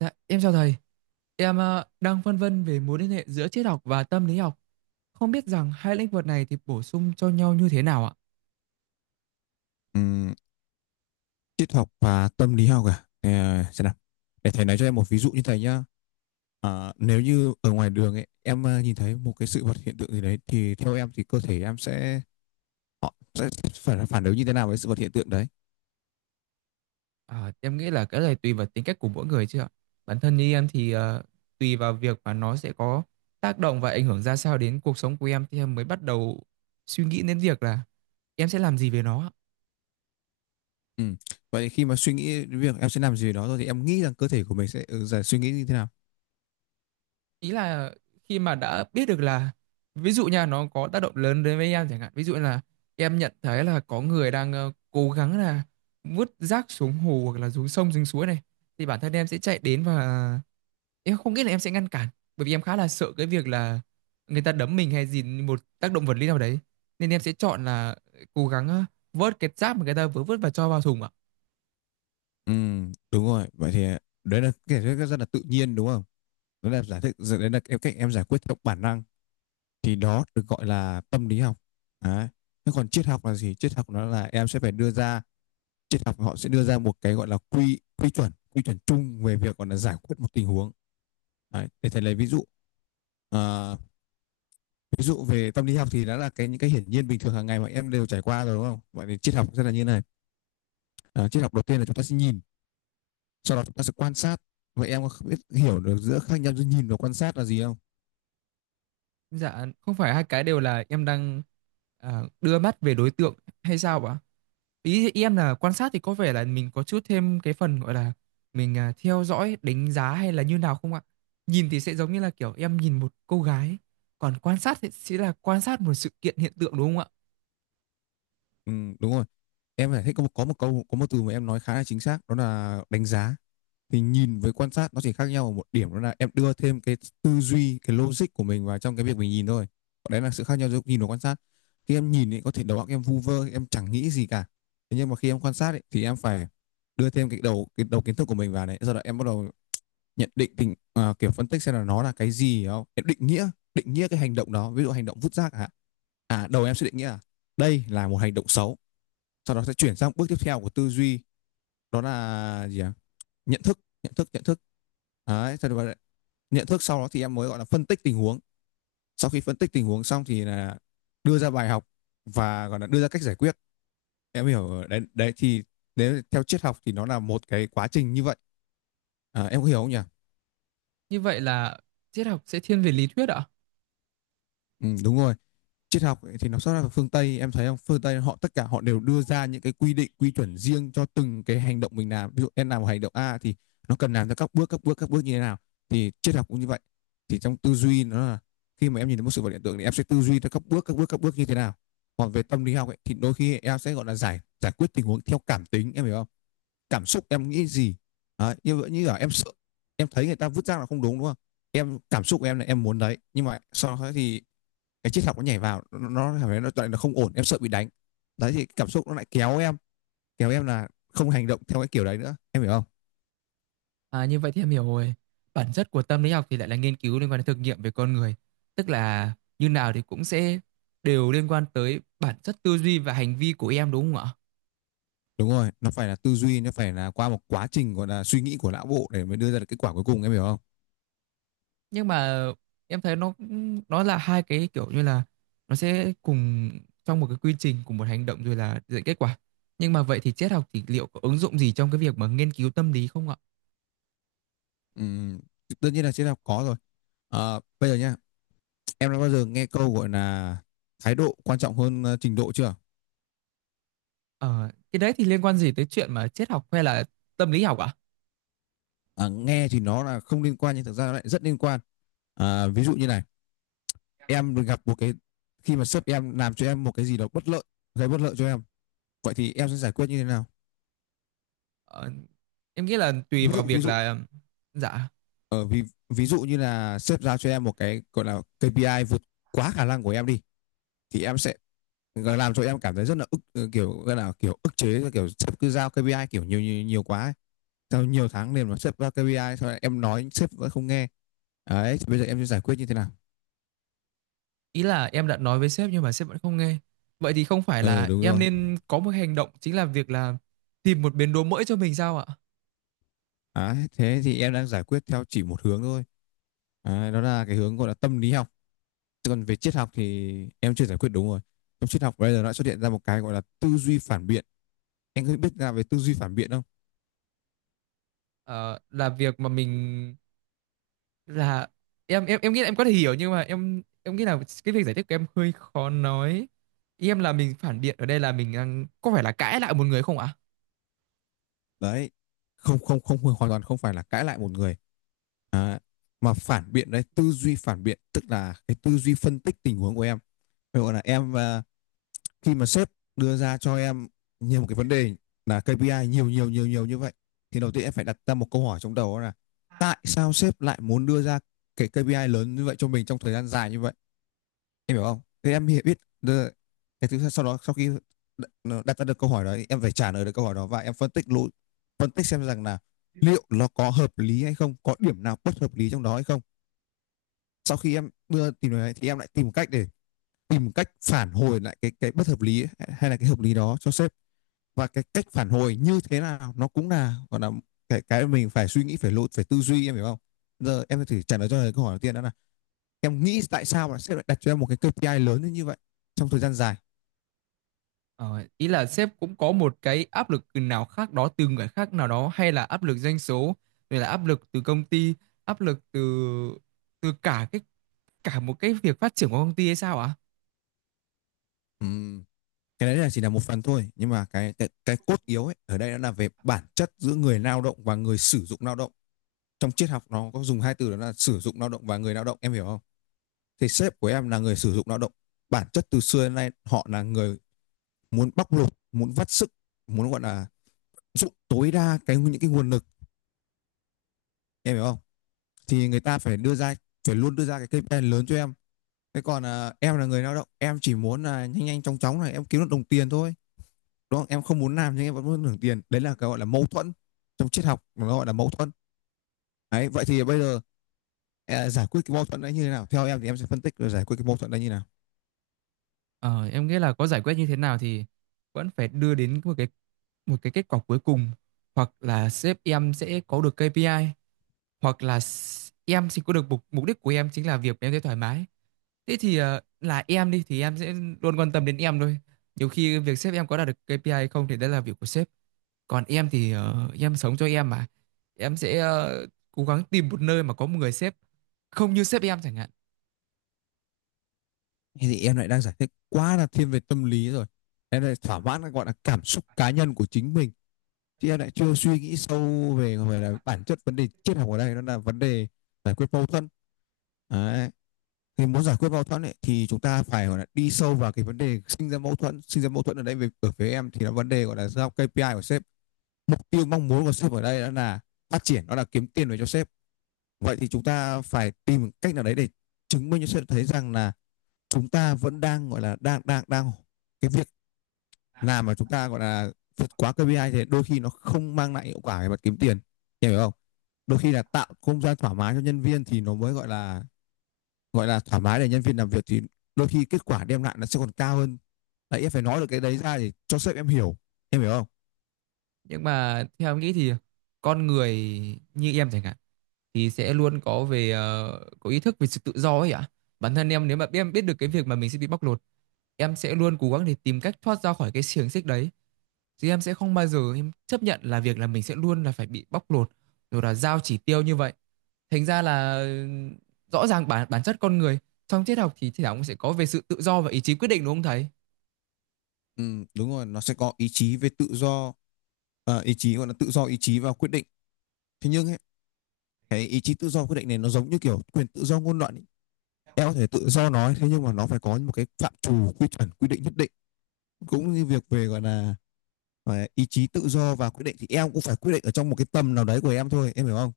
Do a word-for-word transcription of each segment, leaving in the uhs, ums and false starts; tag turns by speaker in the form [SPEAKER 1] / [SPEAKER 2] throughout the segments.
[SPEAKER 1] Dạ, em chào thầy. Em ờ, đang phân vân về mối liên hệ giữa triết học và tâm lý học. Không biết rằng hai lĩnh vực này thì bổ sung cho nhau như thế nào ạ?
[SPEAKER 2] Ừm, Triết học và tâm lý học à? Ờ, xem nào. Để thầy nói cho em một ví dụ như thầy nhá. À, nếu như ở ngoài đường ấy, em ờ, nhìn thấy một cái sự vật hiện tượng gì đấy thì theo em thì cơ thể em sẽ họ sẽ phải phản ứng như thế nào với sự vật hiện tượng đấy?
[SPEAKER 1] À, em nghĩ là cái này tùy vào tính cách của mỗi người chứ ạ. Bản thân như em thì ờ, tùy vào việc mà nó sẽ có tác động và ảnh hưởng ra sao đến cuộc sống của em thì em mới bắt đầu suy nghĩ đến việc là em sẽ làm gì về nó ạ.
[SPEAKER 2] Ừ. Vậy thì khi mà suy nghĩ đến việc em sẽ làm gì đó rồi thì em nghĩ rằng cơ thể của mình sẽ ừ, giải suy nghĩ như thế nào?
[SPEAKER 1] Ý là khi mà đã biết được là, ví dụ nha, nó có tác động lớn đến với em, chẳng hạn ví dụ là em nhận thấy là có người đang ờ, cố gắng là vứt rác xuống hồ hoặc là xuống sông xuống suối này, thì bản thân em sẽ chạy đến và em không nghĩ là em sẽ ngăn cản, bởi vì em khá là sợ cái việc là người ta đấm mình hay gì một tác động vật lý nào đấy, nên em sẽ chọn là cố gắng ờ, vớt cái rác mà người ta vừa vứt và cho vào thùng ạ.
[SPEAKER 2] Ừ, đúng rồi. Vậy thì đấy là cái giải thích rất là tự nhiên đúng không? Đó là giải thích đấy là em cách em giải quyết theo bản năng thì đó được gọi là tâm lý học đấy. Thế còn triết học là gì? Triết học nó là em sẽ phải đưa ra Triết học họ sẽ đưa ra một cái gọi là quy quy chuẩn quy chuẩn chung về việc gọi là giải quyết một tình huống đấy. Để thầy lấy ví dụ. à, Ví dụ về tâm lý học thì đó là cái những cái hiển nhiên bình thường hàng ngày mà em đều trải qua rồi đúng không? Vậy thì triết học sẽ là như này. À, triết học, đầu tiên là chúng ta sẽ nhìn, sau đó chúng ta sẽ quan sát. Vậy em có biết hiểu được giữa khác nhau giữa nhìn và quan sát là gì không?
[SPEAKER 1] Dạ, không phải hai cái đều là em đang à, đưa mắt về đối tượng hay sao ạ? Ý em là quan sát thì có vẻ là mình có chút thêm cái phần gọi là mình à, theo dõi, đánh giá hay là như nào không ạ? Nhìn thì sẽ giống như là kiểu em nhìn một cô gái, còn quan sát thì sẽ là quan sát một sự kiện hiện tượng đúng không ạ?
[SPEAKER 2] Ừ, đúng rồi. Em phải thích có một, có một câu có một từ mà em nói khá là chính xác đó là đánh giá. Thì nhìn với quan sát nó chỉ khác nhau ở một điểm, đó là em đưa thêm cái tư duy, cái logic của mình vào trong cái việc mình nhìn thôi. Còn đấy là sự khác nhau giữa nhìn và quan sát. Khi em nhìn thì có thể đầu óc em vu vơ, em chẳng nghĩ gì cả, thế nhưng mà khi em quan sát ấy, thì em phải đưa thêm cái đầu cái đầu kiến thức của mình vào đấy, sau đó em bắt đầu nhận định tình à, kiểu phân tích xem là nó là cái gì, hiểu không? Em định nghĩa định nghĩa cái hành động đó, ví dụ hành động vứt rác hả, à đầu em sẽ định nghĩa là đây là một hành động xấu. Sau đó sẽ chuyển sang bước tiếp theo của tư duy, đó là gì ạ? Nhận thức nhận thức nhận thức đấy thật. Nhận thức sau đó thì em mới gọi là phân tích tình huống. Sau khi phân tích tình huống xong thì là đưa ra bài học và gọi là đưa ra cách giải quyết. Em hiểu đấy, đấy thì nếu theo triết học thì nó là một cái quá trình như vậy. À, em có hiểu không nhỉ?
[SPEAKER 1] Như vậy là triết học sẽ thiên về lý thuyết ạ?
[SPEAKER 2] Ừ, đúng rồi. Triết học ấy, thì nó xuất ra từ phương Tây, em thấy không? Phương Tây họ tất cả họ đều đưa ra những cái quy định quy chuẩn riêng cho từng cái hành động mình làm. Ví dụ em làm một hành động A thì nó cần làm ra các bước các bước các bước như thế nào. Thì triết học cũng như vậy, thì trong tư duy nó là khi mà em nhìn thấy một sự vật hiện tượng thì em sẽ tư duy theo các bước các bước các bước như thế nào. Còn về tâm lý học ấy, thì đôi khi em sẽ gọi là giải giải quyết tình huống theo cảm tính, em hiểu không? Cảm xúc em nghĩ gì. Đấy, như vậy như là em sợ, em thấy người ta vứt rác là không đúng đúng không? Em cảm xúc của em là em muốn đấy, nhưng mà sau đó thì cái triết học nó nhảy vào, nó, nó cảm thấy nó, nó, nó không ổn, em sợ bị đánh. Đấy thì cảm xúc nó lại kéo em, kéo em là không hành động theo cái kiểu đấy nữa, em hiểu không?
[SPEAKER 1] À, như vậy thì em hiểu rồi. Bản chất của tâm lý học thì lại là nghiên cứu liên quan đến thực nghiệm về con người. Tức là như nào thì cũng sẽ đều liên quan tới bản chất tư duy và hành vi của em đúng không ạ?
[SPEAKER 2] Đúng rồi, nó phải là tư duy, nó phải là qua một quá trình gọi là suy nghĩ của não bộ để mới đưa ra được kết quả cuối cùng, em hiểu không?
[SPEAKER 1] Nhưng mà em thấy nó nó là hai cái kiểu như là nó sẽ cùng trong một cái quy trình, cùng một hành động rồi là dẫn kết quả. Nhưng mà vậy thì triết học thì liệu có ứng dụng gì trong cái việc mà nghiên cứu tâm lý không ạ?
[SPEAKER 2] Ừm, Tất nhiên là triết học có rồi. Ờ, bây giờ nhá, em đã bao giờ nghe câu gọi là thái độ quan trọng hơn ờ, trình độ chưa?
[SPEAKER 1] Ờ, cái đấy thì liên quan gì tới chuyện mà triết học hay là tâm lý học ạ?
[SPEAKER 2] Ờ, Nghe thì nó là không liên quan nhưng thực ra nó lại rất liên quan. Ờ, ví dụ như này, em gặp một cái, khi mà sếp em làm cho em một cái gì đó bất lợi, gây bất lợi cho em. Vậy thì em sẽ giải quyết như thế nào?
[SPEAKER 1] Ờ, em nghĩ là tùy
[SPEAKER 2] Ví
[SPEAKER 1] vào
[SPEAKER 2] dụ ví
[SPEAKER 1] việc
[SPEAKER 2] dụ
[SPEAKER 1] là dạ.
[SPEAKER 2] ở ví ví dụ như là sếp giao cho em một cái gọi là ca pê i vượt quá khả năng của em đi, thì em sẽ làm cho em cảm thấy rất là ức, ờ, kiểu gọi là kiểu ức chế, kiểu sếp cứ giao ca pê i kiểu nhiều nhiều, nhiều quá ấy. Sau nhiều tháng liền mà sếp giao ca pê i, sau này em nói sếp vẫn không nghe. Đấy, thì bây giờ em sẽ giải quyết như thế nào?
[SPEAKER 1] Ý là em đã nói với sếp nhưng mà sếp vẫn không nghe. Vậy thì không phải
[SPEAKER 2] Ừ,
[SPEAKER 1] là
[SPEAKER 2] đúng
[SPEAKER 1] em
[SPEAKER 2] rồi.
[SPEAKER 1] nên có một hành động chính là việc là tìm một bến đỗ mới cho mình sao ạ?
[SPEAKER 2] Đấy, thế thì em đang giải quyết theo chỉ một hướng thôi. Đấy, đó là cái hướng gọi là tâm lý học, còn về triết học thì em chưa giải quyết đúng rồi. Trong triết học bây giờ nó xuất hiện ra một cái gọi là tư duy phản biện. Anh có biết ra về tư duy phản biện không?
[SPEAKER 1] Ờ, là việc mà mình là, em em em nghĩ là em có thể hiểu nhưng mà em em nghĩ là cái việc giải thích của em hơi khó nói. Ý em là mình phản biện ở đây là mình đang có phải là cãi lại một người không ạ?
[SPEAKER 2] Đấy, không không không hoàn toàn không phải là cãi lại một người. À, mà phản biện đấy, tư duy phản biện tức là cái tư duy phân tích tình huống của em. Ví dụ là em, à, khi mà sếp đưa ra cho em nhiều một cái vấn đề là ca pê i nhiều nhiều nhiều nhiều như vậy, thì đầu tiên em phải đặt ra một câu hỏi trong đầu đó là tại sao sếp lại muốn đưa ra cái ca pê i lớn như vậy cho mình trong thời gian dài như vậy? Em hiểu không? Thế em hi- biết đơ- Cái thứ sau đó, sau khi đ- nó đặt ra được câu hỏi đó em phải trả lời được câu hỏi đó và em phân tích lỗi, phân tích xem rằng là liệu nó có hợp lý hay không, có điểm nào bất hợp lý trong đó hay không. Sau khi em đưa tìm được đấy, thì em lại tìm cách để tìm cách phản hồi lại cái cái bất hợp lý ấy, hay là cái hợp lý đó cho sếp. Và cái cách phản hồi như thế nào nó cũng là gọi là cái cái mình phải suy nghĩ, phải lỗi, phải tư duy, em hiểu không? Giờ em thử trả lời cho lời câu hỏi đầu tiên đó là em nghĩ tại sao mà sếp lại đặt cho em một cái ca pê i lớn như vậy trong thời gian dài.
[SPEAKER 1] Ờ, ý là sếp cũng có một cái áp lực nào khác đó từ người khác nào đó, hay là áp lực doanh số, rồi là áp lực từ công ty, áp lực từ, từ cả cái cả một cái việc phát triển của công ty hay sao ạ?
[SPEAKER 2] Ừm, cái đấy là chỉ là một phần thôi, nhưng mà cái cái, cái cốt yếu ấy ở đây nó là về bản chất giữa người lao động và người sử dụng lao động. Trong triết học nó có dùng hai từ đó là sử dụng lao động và người lao động, em hiểu không? Thì sếp của em là người sử dụng lao động. Bản chất từ xưa đến nay họ là người muốn bóc lột, muốn vắt sức, muốn gọi là dụng tối đa cái những cái nguồn lực, em hiểu không? Thì người ta phải đưa ra, phải luôn đưa ra cái ca pê i lớn cho em. Thế còn à, em là người lao động, em chỉ muốn là nhanh nhanh chóng chóng này em kiếm được đồng tiền thôi, đúng không? Em không muốn làm nhưng em vẫn muốn hưởng tiền, đấy là cái gọi là mâu thuẫn. Trong triết học nó gọi là mâu thuẫn. Đấy vậy thì bây giờ, à, giải quyết cái mâu thuẫn đấy như thế nào, theo em thì em sẽ phân tích rồi giải quyết cái mâu thuẫn đấy như thế nào?
[SPEAKER 1] Ờ, em nghĩ là có giải quyết như thế nào thì vẫn phải đưa đến một cái, một cái kết quả cuối cùng. Hoặc là sếp em sẽ có được ca pê i, hoặc là s- em thì có được mục, mục đích của em chính là việc em thấy thoải mái. Thế thì ờ, là em đi thì em sẽ luôn quan tâm đến em thôi. Nhiều khi việc sếp em có đạt được kây pi ai hay không thì đấy là việc của sếp, còn em thì ờ, em sống cho em mà. Em sẽ ờ, cố gắng tìm một nơi mà có một người sếp không như sếp em chẳng hạn.
[SPEAKER 2] Thì em lại đang giải thích quá là thiên về tâm lý rồi, em lại thỏa mãn cái gọi là cảm xúc cá nhân của chính mình, chứ em lại chưa suy nghĩ sâu về gọi là bản chất vấn đề triết học ở đây, đó là vấn đề giải quyết mâu thuẫn đấy. Thì muốn giải quyết mâu thuẫn ấy, thì chúng ta phải gọi là đi sâu vào cái vấn đề sinh ra mâu thuẫn sinh ra mâu thuẫn ở đây về ở phía em thì là vấn đề gọi là giao ca pê i của sếp. Mục tiêu mong muốn của sếp ở đây đó là phát triển, đó là kiếm tiền về cho sếp. Vậy thì chúng ta phải tìm cách nào đấy để chứng minh cho sếp thấy rằng là chúng ta vẫn đang gọi là đang đang đang cái việc làm mà chúng ta gọi là vượt quá ca pê i thì đôi khi nó không mang lại hiệu quả về mặt kiếm tiền, em hiểu không? Đôi khi là tạo không gian thoải mái cho nhân viên thì nó mới gọi là gọi là thoải mái để nhân viên làm việc, thì đôi khi kết quả đem lại nó sẽ còn cao hơn. Đấy, em phải nói được cái đấy ra để cho sếp em hiểu, em hiểu không?
[SPEAKER 1] Nhưng mà theo em nghĩ thì con người như em chẳng hạn thì sẽ luôn có về ờ, có ý thức về sự tự do ấy ạ. Bản thân em nếu mà em biết được cái việc mà mình sẽ bị bóc lột, em sẽ luôn cố gắng để tìm cách thoát ra khỏi cái xiềng xích đấy. Chứ em sẽ không bao giờ em chấp nhận là việc là mình sẽ luôn là phải bị bóc lột rồi là giao chỉ tiêu như vậy. Thành ra là ừ, rõ ràng bản bản chất con người trong triết học thì thì cũng sẽ có về sự tự do và ý chí quyết định đúng không thầy?
[SPEAKER 2] Ừ, đúng rồi, nó sẽ có ý chí về tự do. À, ý chí gọi là tự do ý chí và quyết định. Thế nhưng ấy, cái ý chí tự do quyết định này nó giống như kiểu quyền tự do ngôn luận ấy. Em có thể tự do nói, thế nhưng mà nó phải có một cái phạm trù quy chuẩn quy định nhất định, cũng như việc về gọi là ý chí tự do và quyết định thì em cũng phải quyết định ở trong một cái tầm nào đấy của em thôi, em hiểu không?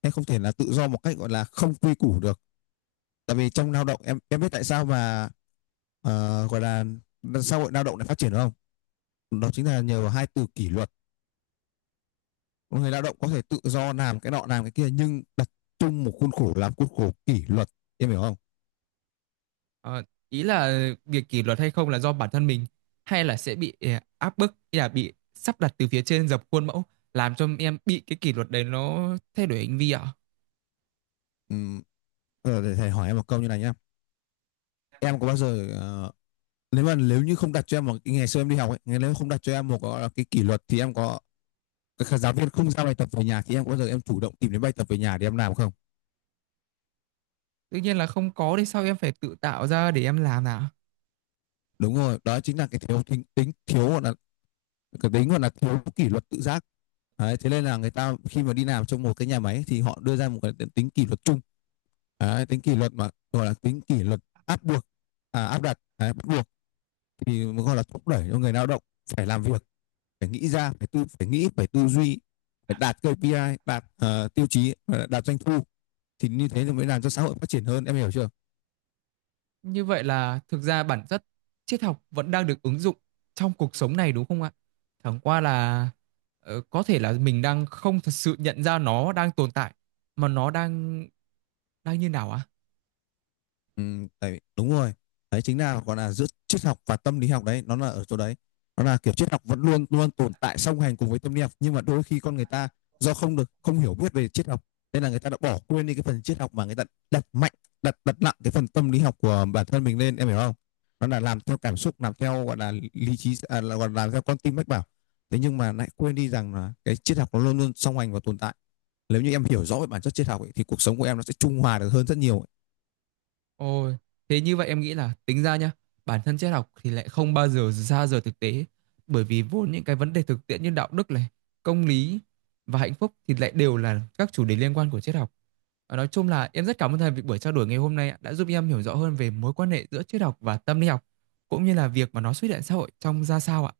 [SPEAKER 2] Em không thể là tự do một cách gọi là không quy củ được. Tại vì trong lao động, em em biết tại sao mà ờ, gọi là xã hội lao động lại phát triển không? Đó chính là nhờ vào hai từ kỷ luật. Người lao động có thể tự do làm cái nọ làm cái kia nhưng đặt chung một khuôn khổ, làm khuôn khổ kỷ luật, em hiểu không?
[SPEAKER 1] Ờ, ý là việc kỷ luật hay không là do bản thân mình, hay là sẽ bị ờ, áp bức hay là bị sắp đặt từ phía trên dập khuôn mẫu làm cho em bị cái kỷ luật đấy nó thay đổi hành vi ạ?
[SPEAKER 2] Ừm, ờ, để thầy hỏi em một câu như này nhá. Em có bao giờ ờ, nếu mà nếu như không đặt cho em một, ngày xưa em đi học ấy, nếu không đặt cho em một cái, cái kỷ luật thì em có, các giáo viên không giao bài tập về nhà thì em có bao giờ em chủ động tìm đến bài tập về nhà để em làm không?
[SPEAKER 1] Tự nhiên là không có thì sao em phải tự tạo ra để em làm nào?
[SPEAKER 2] Đúng rồi, đó chính là cái thiếu tính, tính thiếu gọi là cái tính gọi là thiếu kỷ luật tự giác. Đấy, thế nên là người ta khi mà đi làm trong một cái nhà máy thì họ đưa ra một cái tính kỷ luật chung. Đấy, tính kỷ luật mà gọi là tính kỷ luật áp buộc, à, áp đặt đấy, bắt buộc thì gọi là thúc đẩy cho người lao động phải làm việc, phải nghĩ ra, phải tư phải nghĩ, phải tư duy, phải đạt ca pê i, đạt ờ, tiêu chí, ờ, đạt doanh thu, thì như thế thì mới làm cho xã hội phát triển hơn, em hiểu chưa?
[SPEAKER 1] Như vậy là thực ra bản chất triết học vẫn đang được ứng dụng trong cuộc sống này đúng không ạ? Chẳng qua là ờ, có thể là mình đang không thật sự nhận ra nó đang tồn tại mà nó đang đang như nào ạ?
[SPEAKER 2] Ừ, tại đúng rồi, đấy chính là gọi là giữa triết học và tâm lý học đấy, nó là ở chỗ đấy. Nó là kiểu triết học vẫn luôn luôn tồn tại song hành cùng với tâm lý học, nhưng mà đôi khi con người ta do không được không hiểu biết về triết học nên là người ta đã bỏ quên đi cái phần triết học, mà người ta đặt mạnh, đặt đặt nặng cái phần tâm lý học của bản thân mình lên, em hiểu không? Nó là làm theo cảm xúc, làm theo gọi là lý trí, à, là gọi là làm theo con tim mách bảo, thế nhưng mà lại quên đi rằng là cái triết học nó luôn luôn song hành và tồn tại. Nếu như em hiểu rõ về bản chất triết học ấy, thì cuộc sống của em nó sẽ trung hòa được hơn rất nhiều.
[SPEAKER 1] Ôi, thế như vậy em nghĩ là tính ra nhá, bản thân triết học thì lại không bao giờ ra rời thực tế, bởi vì vốn những cái vấn đề thực tiễn như đạo đức này, công lý và hạnh phúc thì lại đều là các chủ đề liên quan của triết học. Và nói chung là em rất cảm ơn thầy vì buổi trao đổi ngày hôm nay đã giúp em hiểu rõ hơn về mối quan hệ giữa triết học và tâm lý học, cũng như là việc mà nó xuất hiện xã hội trong ra sao ạ.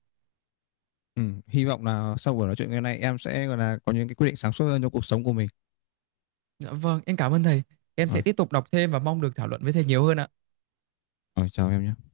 [SPEAKER 2] Ừ, hy vọng là sau buổi nói chuyện ngày nay em sẽ gọi là có những cái quyết định sáng suốt hơn cho cuộc sống của mình.
[SPEAKER 1] Dạ vâng, em cảm ơn thầy. Em sẽ
[SPEAKER 2] Rồi,
[SPEAKER 1] tiếp tục đọc thêm và mong được thảo luận với thầy nhiều hơn ạ.
[SPEAKER 2] rồi chào em nhé.